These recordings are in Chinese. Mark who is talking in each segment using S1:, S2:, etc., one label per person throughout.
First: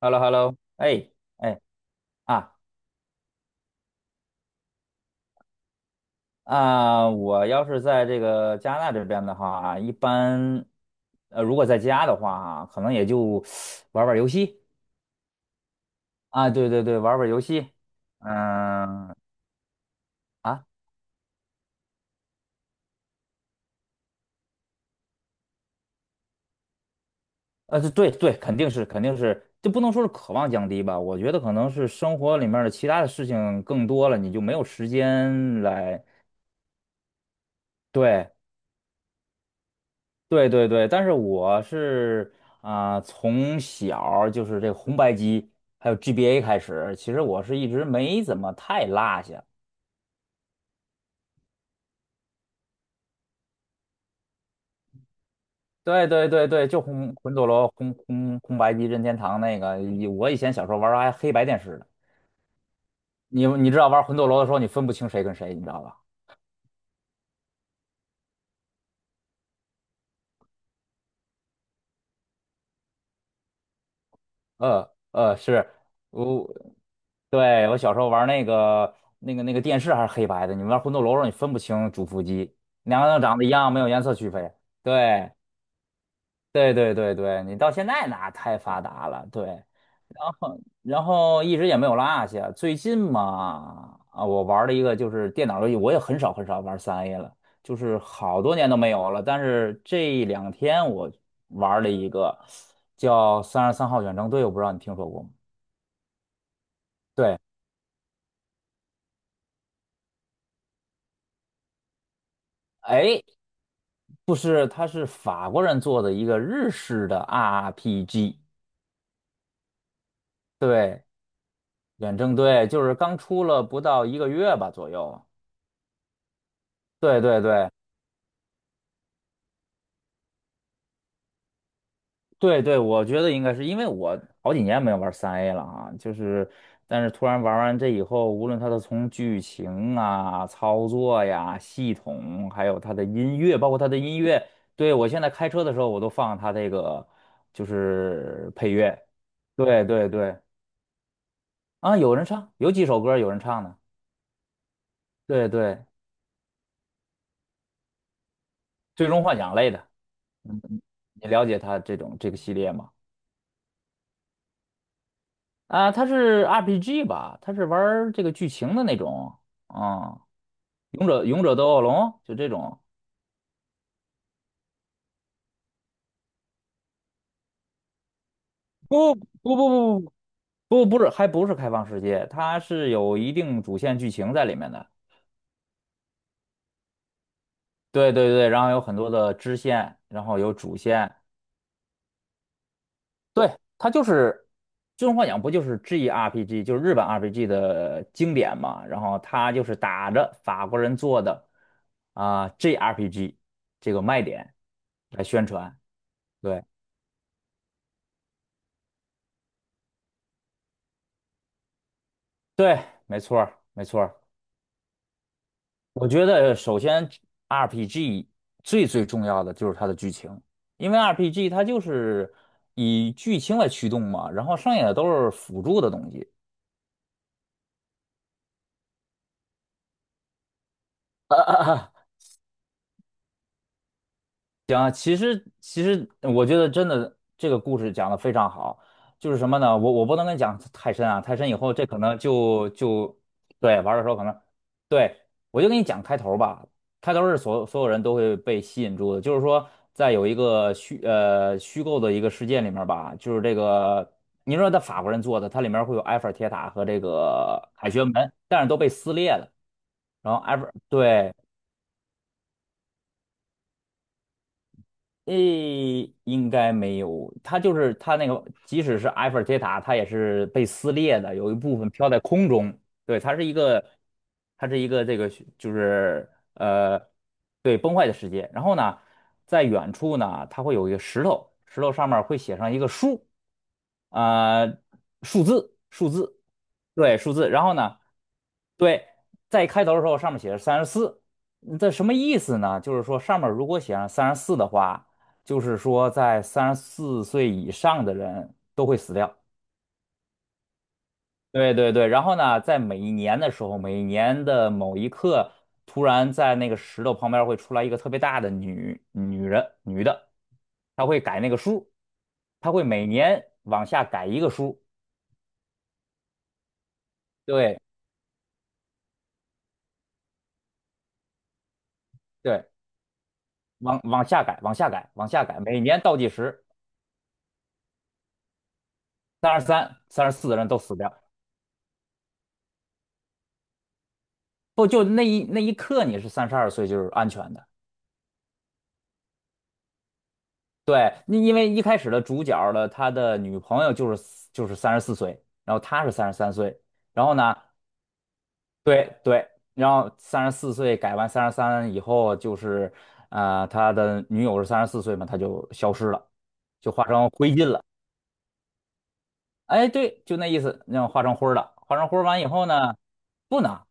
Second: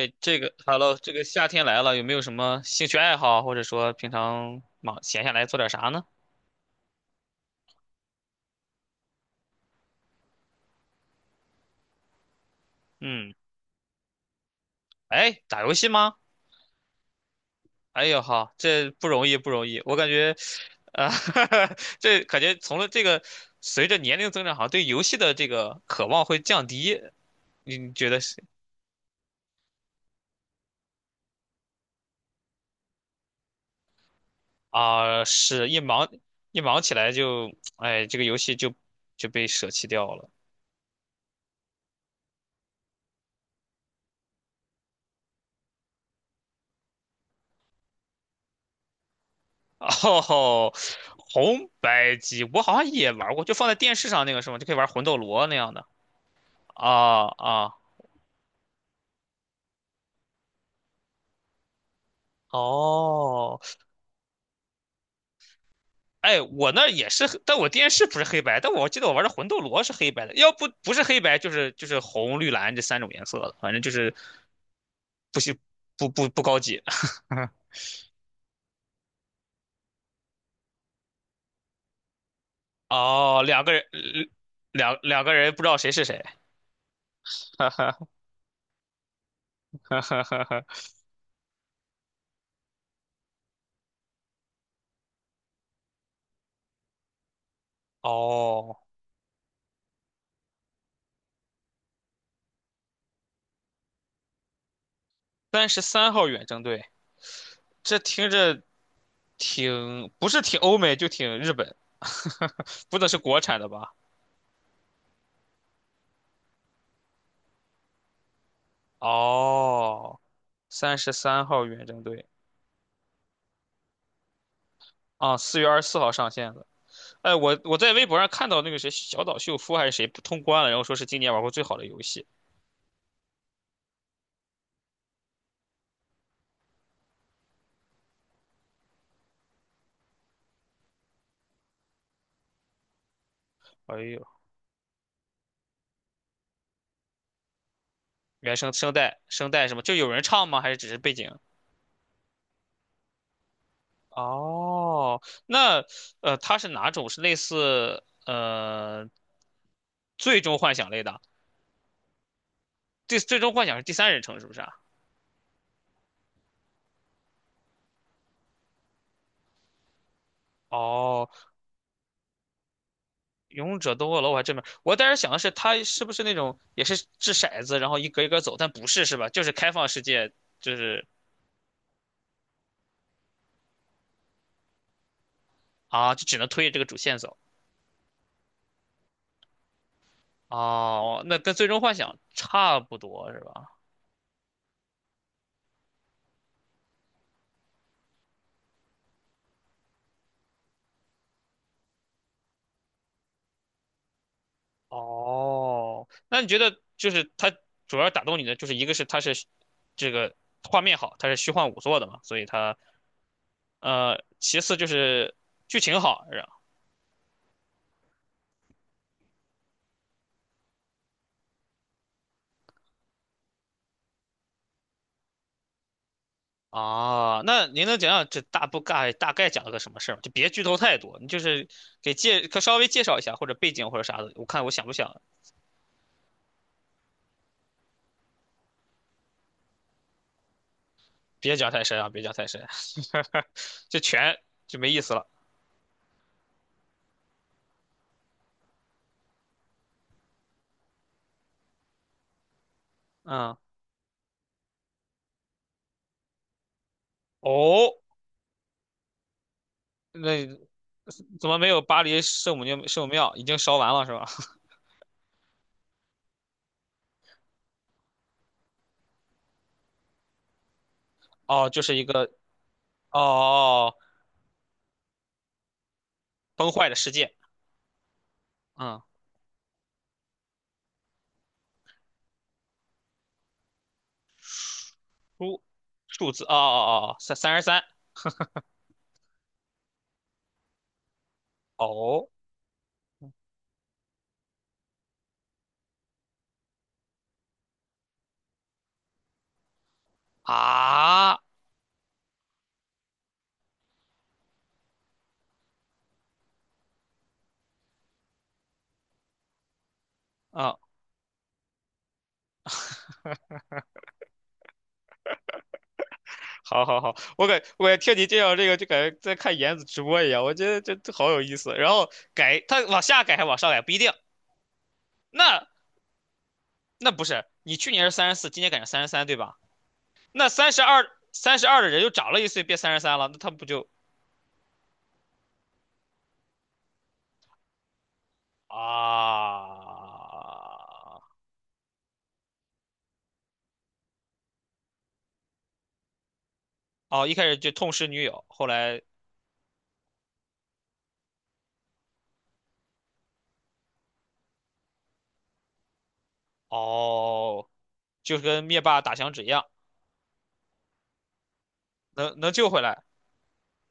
S1: h e l l o h e l l
S2: 这个
S1: o
S2: 哈喽，
S1: 哎
S2: 这个夏
S1: 哎
S2: 天来了，有没有什
S1: 啊
S2: 么兴趣爱好，或者说平常忙闲下来做点啥呢？
S1: 啊！我要是在这个加拿大这边的话啊，一般如果在家的话啊可能也
S2: 嗯，
S1: 就玩玩游戏
S2: 哎，打游戏吗？
S1: 啊，对对对，玩玩游戏，
S2: 哎呦好，这不
S1: 嗯
S2: 容易不容易，我感觉，
S1: 啊
S2: 啊、这感觉从了这个随着年龄增长，好像对游戏的这个渴望会降低。你你觉
S1: 对
S2: 得
S1: 对，
S2: 是
S1: 肯定是肯定是，就不能说是渴望降低吧，我觉得可能是生活里面的其他的事情更多了，你就没有时
S2: 啊、
S1: 间
S2: 是一
S1: 来。
S2: 忙一忙起来就，哎，这个
S1: 对
S2: 游戏就被舍弃掉了。
S1: 对对对，但是我是啊、从小儿就是这红白机还有 GBA 开始，其实我是一直没怎么太落下。
S2: 哦，吼，红白机我好像也玩过，就放在电视上那个是吗？就可以玩魂斗罗那样的。
S1: 对对对对，就
S2: 啊
S1: 魂斗罗、
S2: 啊
S1: 红白机、任天堂那个，我以前小时候玩儿还黑白电视呢。你
S2: 哦，
S1: 你知道玩魂斗罗的时候，你分不清谁跟谁，你知道吧？
S2: 哎，我那儿也是，但我电视不是黑白，但我记得我玩的魂斗罗是黑白的，要不不是黑白就是红绿蓝这三种颜色的，反正就是不是
S1: 是。
S2: 不
S1: 我
S2: 高级。
S1: 对我小时候玩那个电视还是黑白的，你玩魂斗罗的时候你分不清主副机，两个人长
S2: 哦，
S1: 得一
S2: 两个
S1: 样，没
S2: 人，
S1: 有颜色区分。
S2: 两
S1: 对
S2: 个人不知道谁是谁。
S1: 对对对对，你到现在那太发达了，对，然后一直也没有落下。最近嘛，啊，我玩了一个就是电脑游戏，我也很少很少玩三 A 了，就是 好多年
S2: 哦，
S1: 都没有了。但是这两天我玩了一个叫《三十三号远征队》，我不知道你听说过吗？
S2: 三十三号远征队，
S1: 对，
S2: 这听着。挺不是挺欧美就挺日本，不能是
S1: 哎，
S2: 国产的吧？
S1: 不是，它是法国人做的一个日式的 RPG，
S2: 哦，三
S1: 对，
S2: 十三号远征
S1: 远
S2: 队
S1: 征队就是刚出了不到1个月吧左右。
S2: 啊，4月24号上线的。
S1: 对
S2: 哎，
S1: 对
S2: 我
S1: 对，
S2: 我在微博上看到那个谁小岛秀夫还是谁不通关了，然后说是今年玩过最好的游戏。
S1: 对对，我觉得应该是因为我好几年没有玩三 A 了啊，就是，但是突然玩完这以后，无论它的从剧情啊、操作呀、系统，还有它的音乐，包括它的
S2: 哎
S1: 音
S2: 呦，
S1: 乐，对，我现在开车的时候我都放它这个就是
S2: 原
S1: 配
S2: 声声
S1: 乐，
S2: 带声带什么？
S1: 对
S2: 就
S1: 对
S2: 有人
S1: 对，
S2: 唱吗？还是只是背景？
S1: 啊，有人唱，有几首歌有人唱的，
S2: 哦，
S1: 对
S2: 那
S1: 对，
S2: 它是哪种？是类似
S1: 最终幻想类的，
S2: 最终
S1: 嗯
S2: 幻想类的？
S1: 你了解它这个系列吗？
S2: 最终幻想是第三人称是不是啊？
S1: 啊，它是 RPG 吧？它是玩儿这个剧情的那种啊，勇者
S2: 哦，
S1: 勇者斗恶龙就这种。
S2: 勇者斗恶龙我还真没，我当时想的是他是不是那种也是掷骰子，然后一格一格走，但不是
S1: 不
S2: 是
S1: 不
S2: 吧？就是
S1: 不
S2: 开放
S1: 不
S2: 世
S1: 不
S2: 界，就
S1: 不，不
S2: 是
S1: 是，还不是开放世界，它是有一定主线剧情在里面的。
S2: 啊，就只能推着这个主线走。
S1: 对对对，然后有很多的支线，然后有主线。
S2: 哦，那跟最终幻想差不多是
S1: 对，
S2: 吧？
S1: 它就是《最终幻想》，不就是 GRPG，就是日本 RPG 的经典嘛？然后它就是打着法国人做的啊、GRPG 这个卖点来宣传。
S2: 哦，那你觉
S1: 对。
S2: 得就是它主要打动你的就是一个是它是这个画面好，它是虚幻5做的嘛，所以它
S1: 对，没错儿，没错儿。
S2: 其次就是剧情
S1: 我
S2: 好，
S1: 觉得首先 RPG 最最重要的就是它的剧情，因为 RPG 它就是以剧情来驱动嘛，然后剩下的都是辅助的东西。
S2: 哦，那您能讲讲这大不概大概讲了个什么事儿吗？就别剧透太多，你就是 可稍微介绍一下或者背景或者啥的，我看我
S1: 行
S2: 想
S1: 啊，
S2: 不
S1: 其
S2: 想，
S1: 实其实我觉得真的这个故事讲的非常好，就是什么呢？我不能跟你讲太深啊，太深以
S2: 别讲
S1: 后
S2: 太
S1: 这可
S2: 深啊，
S1: 能
S2: 别讲太深，
S1: 就对 玩
S2: 就
S1: 的时候可能
S2: 全就没意思
S1: 对
S2: 了。
S1: 我就跟你讲开头吧，开头是所有人都会被吸引住的，就是说在有一个虚构的一个事件里面吧，就是这
S2: 嗯，
S1: 个你说他法国人做的，它里面会有埃菲尔铁塔和这个凯
S2: 哦，
S1: 旋门，但是都被撕裂了，然后
S2: 那
S1: 埃菲尔对。
S2: 怎么没有巴黎圣母庙？圣母庙已经烧完了是吧？
S1: 诶，应该没有。它就是它那个，即使是埃菲尔铁塔，它也是被撕裂的，有一
S2: 哦，
S1: 部
S2: 就
S1: 分
S2: 是一
S1: 飘在
S2: 个
S1: 空中。对，
S2: 哦
S1: 它是一个，
S2: 哦，哦
S1: 它是一个这个就是
S2: 崩坏的
S1: 呃，
S2: 世界。
S1: 对，崩坏的世界。然后呢，
S2: 嗯，
S1: 在远处呢，它会有一个石头，石头上面会写上一个数，呃，数
S2: 数
S1: 字，数
S2: 数
S1: 字，
S2: 字哦哦哦，
S1: 对，数
S2: 三
S1: 字。
S2: 三十
S1: 然后
S2: 三。
S1: 呢？对，在开头的时候上面写着三十四，嗯这什么
S2: 哦
S1: 意思呢？就是说上面如果写上三十四的话，就是说在三十四岁以上的人都会死掉。
S2: 啊
S1: 对对对，然后呢，在每一年的时候，每一年的某一刻，突然在那个石头旁边会出来一个特别大的女人，女的，
S2: 啊
S1: 她会改那个数，她会每年往下改一个数，
S2: 好好好，
S1: 对
S2: 我感觉听你介绍这个就感觉在看妍子直播一样，我觉得这好有意思。然后改，
S1: 对，
S2: 他往下改还往上改不一
S1: 往
S2: 定，
S1: 往下改，往下改，往下改，
S2: 那
S1: 每年倒计时。
S2: 那不是你去年是34，今年改成三十三对吧？
S1: 三十三、三十
S2: 那
S1: 四的人
S2: 三
S1: 都
S2: 十
S1: 死
S2: 二
S1: 掉，
S2: 三十二的人又长了一岁，变三十三了，那他不就
S1: 不就那一刻你是32岁就是安全的。对，
S2: 啊？
S1: 因为一开始的主角的他的女朋友就是三十四岁，然后他是33岁，然
S2: 哦，
S1: 后
S2: 一开
S1: 呢，
S2: 始就痛失女友，后来
S1: 对对，然后三十四岁改完三十三以后就是他的女友是三十四岁嘛，他就消失了，就化成灰烬
S2: 哦，
S1: 了。
S2: 就是跟灭霸打响指一样，
S1: 哎，对，就那意思，那样化成灰儿了。化成灰儿
S2: 能
S1: 完以
S2: 能
S1: 后
S2: 救回
S1: 呢，
S2: 来
S1: 不能，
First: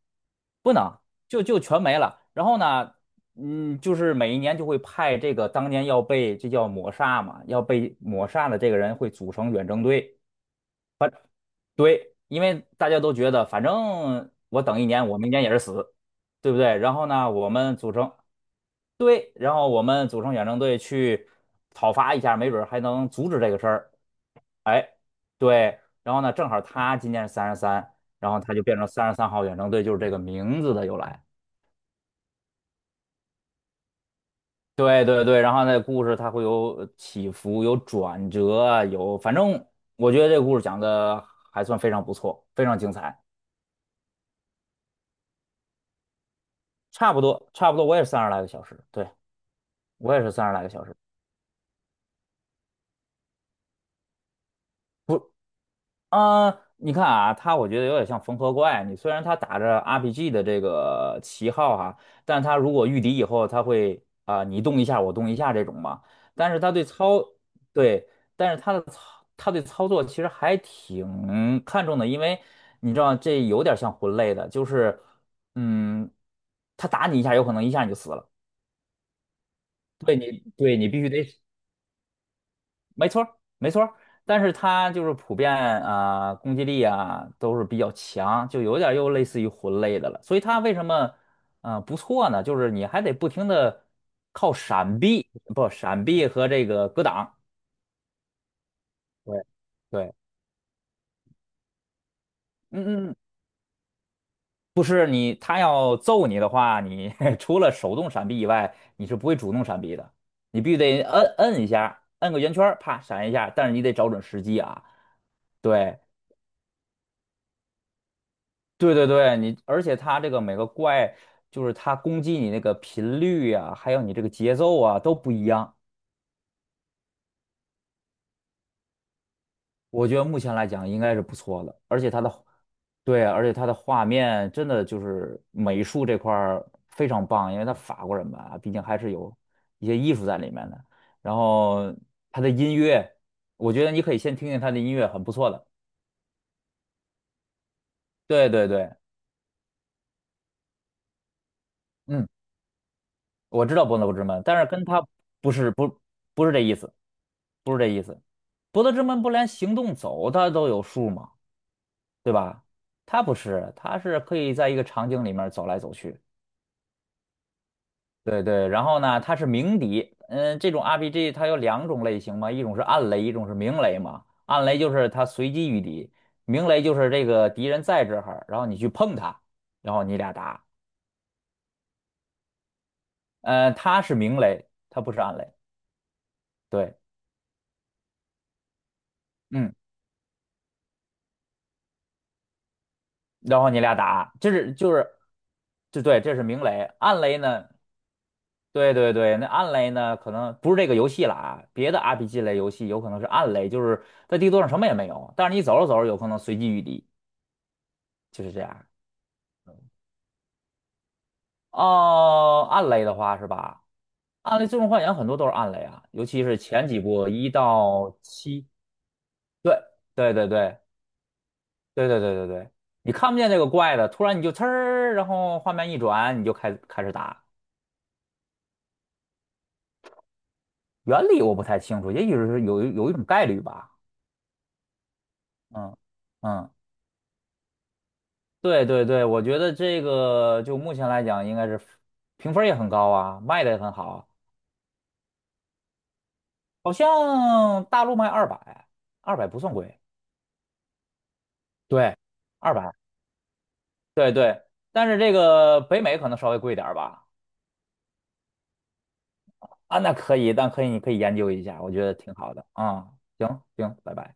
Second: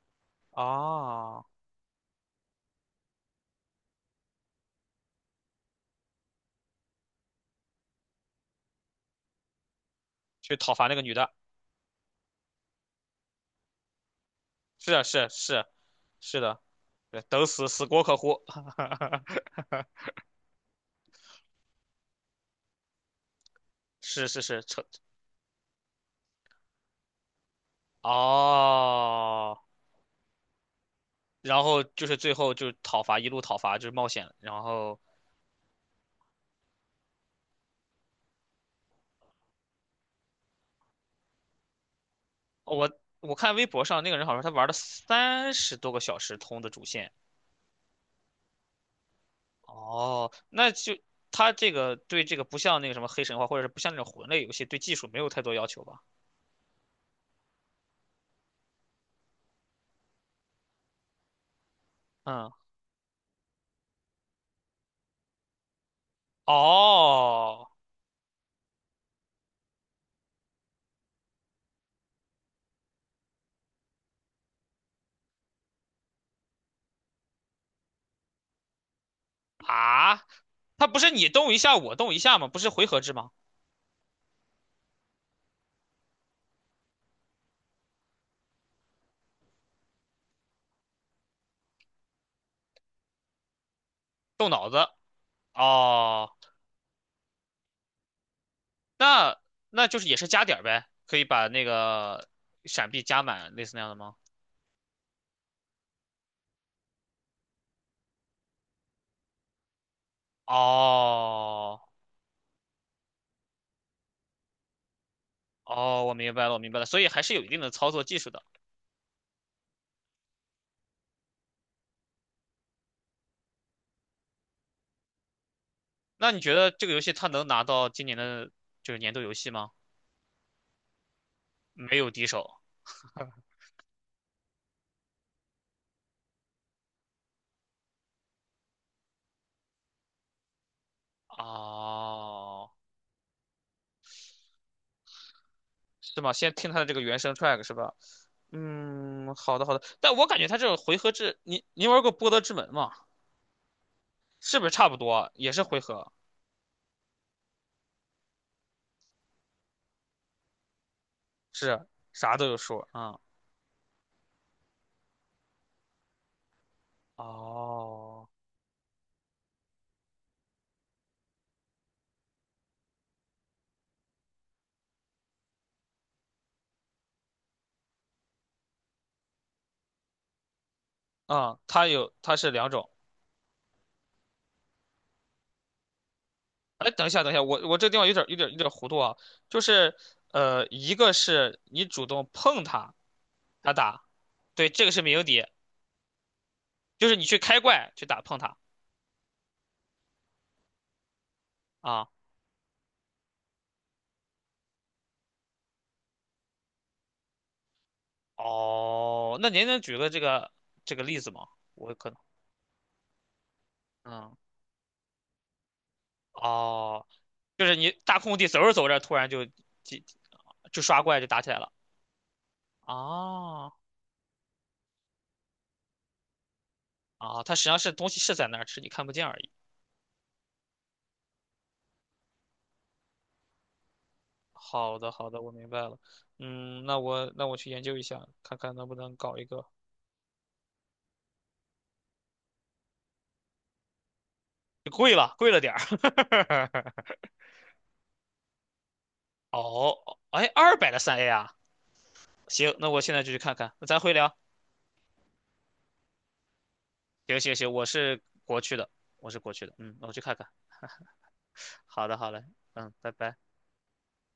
S1: 不能，就
S2: 啊？
S1: 就全没了。然后呢，嗯，就是每一年就会派这个当年要被这叫抹杀嘛，要被抹杀的这个人会组成远征队。
S2: 去讨伐那个女
S1: 反
S2: 的，
S1: 对，因为大家都觉得，反正我等一
S2: 是啊
S1: 年，
S2: 是
S1: 我
S2: 啊
S1: 明年也
S2: 是
S1: 是
S2: 啊
S1: 死，
S2: 是
S1: 对不
S2: 的。
S1: 对？然后
S2: 对，
S1: 呢，
S2: 等
S1: 我
S2: 死
S1: 们
S2: 死
S1: 组
S2: 锅
S1: 成
S2: 可乎，
S1: 对，然后我们组成远征队去讨伐一下，没准儿还能阻止这个事儿。
S2: 是是是，扯
S1: 哎，对，然后呢，正好他今年是三十三，然后他就变成三十三号远
S2: 哦，
S1: 征队，就是这个名字的由来。
S2: 然后就是最后就讨伐，一路讨伐就是冒险，然后
S1: 对对对，然后那故事它会有起伏，有转折，有，反正我觉得这个故事讲的还算非常不错，非
S2: 哦
S1: 常精
S2: 我
S1: 彩。
S2: 我看微博上那个人好像他玩了30多个小时通的主线，
S1: 差不多，差不多，我也是三十来个小时，对，我也是
S2: 哦，
S1: 三十来个
S2: 那
S1: 小时。
S2: 就他这个对这个不像那个什么黑神话或者是不像那种魂类游戏对技术没有
S1: 不。
S2: 太多要求吧？
S1: 啊、你看啊，我觉得有点像缝合怪。你虽然他打着 RPG 的这个旗号哈、但
S2: 嗯，
S1: 他如果御敌以后，他会啊、你动一下我动一下这种嘛。但是他对操，
S2: 哦
S1: 对，但是他的操，他对操作其实还挺看重的，因为你知道这有点像魂类的，就是嗯，他打你一下，有可能一下你就死了。
S2: 啊，
S1: 对
S2: 他
S1: 你
S2: 不
S1: 必
S2: 是
S1: 须得。
S2: 你动一下我动一下吗？不是回合
S1: 没
S2: 制
S1: 错
S2: 吗？
S1: 儿，没错儿，但是它就是普遍啊、攻击力啊都是比较强，就有点儿又类似于魂类的了。所以它为什么不错呢？就是你还得不停的
S2: 动
S1: 靠
S2: 脑子
S1: 闪避，不闪避
S2: 哦。
S1: 和这个格挡。
S2: 那
S1: 对
S2: 那就是
S1: 对，
S2: 也是加点儿呗，可以把那个闪避
S1: 嗯嗯，
S2: 加满，类似那样的吗？
S1: 不是你，他要揍你的话，你 除了手动闪避以外，你是不会主动闪避的，你必须得摁一
S2: 哦
S1: 下，摁个圆圈儿啪闪一下，但是你得找准时机啊。对，
S2: 哦，我明白了，我明白了，所以还是有一定的操作技术的。
S1: 对对对，你而且它这个每个怪，就是它攻击你那个频率啊，还有你这个节奏啊都不一样。
S2: 那你觉得这个游戏它能拿到今年的就是年度游戏吗？
S1: 我觉得目前来讲应该是不错的，
S2: 没
S1: 而
S2: 有
S1: 且它
S2: 敌
S1: 的
S2: 手。
S1: 对，而且它的画面真的就是美术这块儿非常棒，因为它法国人嘛，毕竟还是有一些艺术在里面的。然后它的
S2: 哦，
S1: 音乐，我觉得你可以先听听它的音乐，很不错的。
S2: 是吗？先听它的这个原声 track 是吧？
S1: 对对对，
S2: 嗯，好的好的。但我感觉它这个回合制，你玩过
S1: 嗯，
S2: 《波德之门》吗？
S1: 我知道《伯乐不知门》，但
S2: 是不是
S1: 是跟
S2: 差不
S1: 它
S2: 多？也
S1: 不
S2: 是
S1: 是
S2: 回
S1: 不
S2: 合，
S1: 不是这意思，不是这意思。博德之门不连行动走它都有数吗？
S2: 是
S1: 对
S2: 啥都有
S1: 吧？
S2: 数啊。
S1: 它不是，它是可以在一个场景里面走来走去。
S2: 哦。
S1: 对对，然后呢，它是鸣笛。嗯，这种 RPG 它有2种类型嘛，一种是暗雷，一种是明雷嘛。暗雷就是它随机遇敌，明雷就是这个敌人在这儿，然后你去碰它，然后你俩打。
S2: 啊，它有，它是两种。
S1: 它是明雷，它不是暗雷。
S2: 哎，
S1: 对，
S2: 等一下，等一下，我这个地方有点糊涂啊，就
S1: 嗯，
S2: 是一个是你主动碰它，
S1: 然后
S2: 它
S1: 你俩
S2: 打，
S1: 打，这
S2: 对，
S1: 是
S2: 这个
S1: 就
S2: 是
S1: 是，
S2: 鸣底，
S1: 就对，这是明雷，
S2: 就是
S1: 暗
S2: 你去
S1: 雷
S2: 开
S1: 呢？
S2: 怪去打碰它
S1: 对对对，那暗雷呢，可能不是这个游戏了啊，别的
S2: 啊。
S1: RPG 类游戏有可能是暗雷，就是在地图上什么也没有，但是你走着走着有可能随机遇敌，就是这样。
S2: 哦，那您能举个这个例子吗？我可能，
S1: 哦、暗雷的话是吧？
S2: 嗯，
S1: 暗雷最终幻想很多都是暗雷啊，尤其是前几
S2: 哦，
S1: 部一
S2: 就是你
S1: 到
S2: 大空地走
S1: 七，
S2: 着走着，突然就
S1: 对对对对
S2: 就刷怪就打起来了。
S1: 对对对对对，你看不见这个
S2: 哦，
S1: 怪的，突然你就呲儿，然后画面一转，你就开始
S2: 哦，
S1: 打。
S2: 它实际上是东西是在那儿，只是你看不见而已。
S1: 原理我不太清楚，也许是有一种概率吧。
S2: 好的，好的，我明白
S1: 嗯
S2: 了。
S1: 嗯。
S2: 嗯，那我去研究一下，看看
S1: 对
S2: 能不
S1: 对
S2: 能
S1: 对，
S2: 搞
S1: 我
S2: 一
S1: 觉
S2: 个。
S1: 得这个就目前来讲，应该是评分儿也很高啊，卖的也很好，
S2: 贵了，贵了点儿。
S1: 好 像大陆卖二百，二百不算
S2: 哦，
S1: 贵，
S2: 哎，200的3A 啊，
S1: 对，二
S2: 行，那
S1: 百，
S2: 我现在就去看看。那咱回
S1: 对
S2: 聊。
S1: 对，但是这个北美可能稍微贵点儿吧，
S2: 行行行，我是国区的，我是国区的。嗯，
S1: 啊，
S2: 那我
S1: 那
S2: 去看
S1: 可
S2: 看。
S1: 以，但可以，你可以研究一下，我觉
S2: 好
S1: 得
S2: 的，好
S1: 挺
S2: 嘞。
S1: 好的
S2: 嗯，
S1: 啊，
S2: 拜拜。
S1: 行行，拜拜。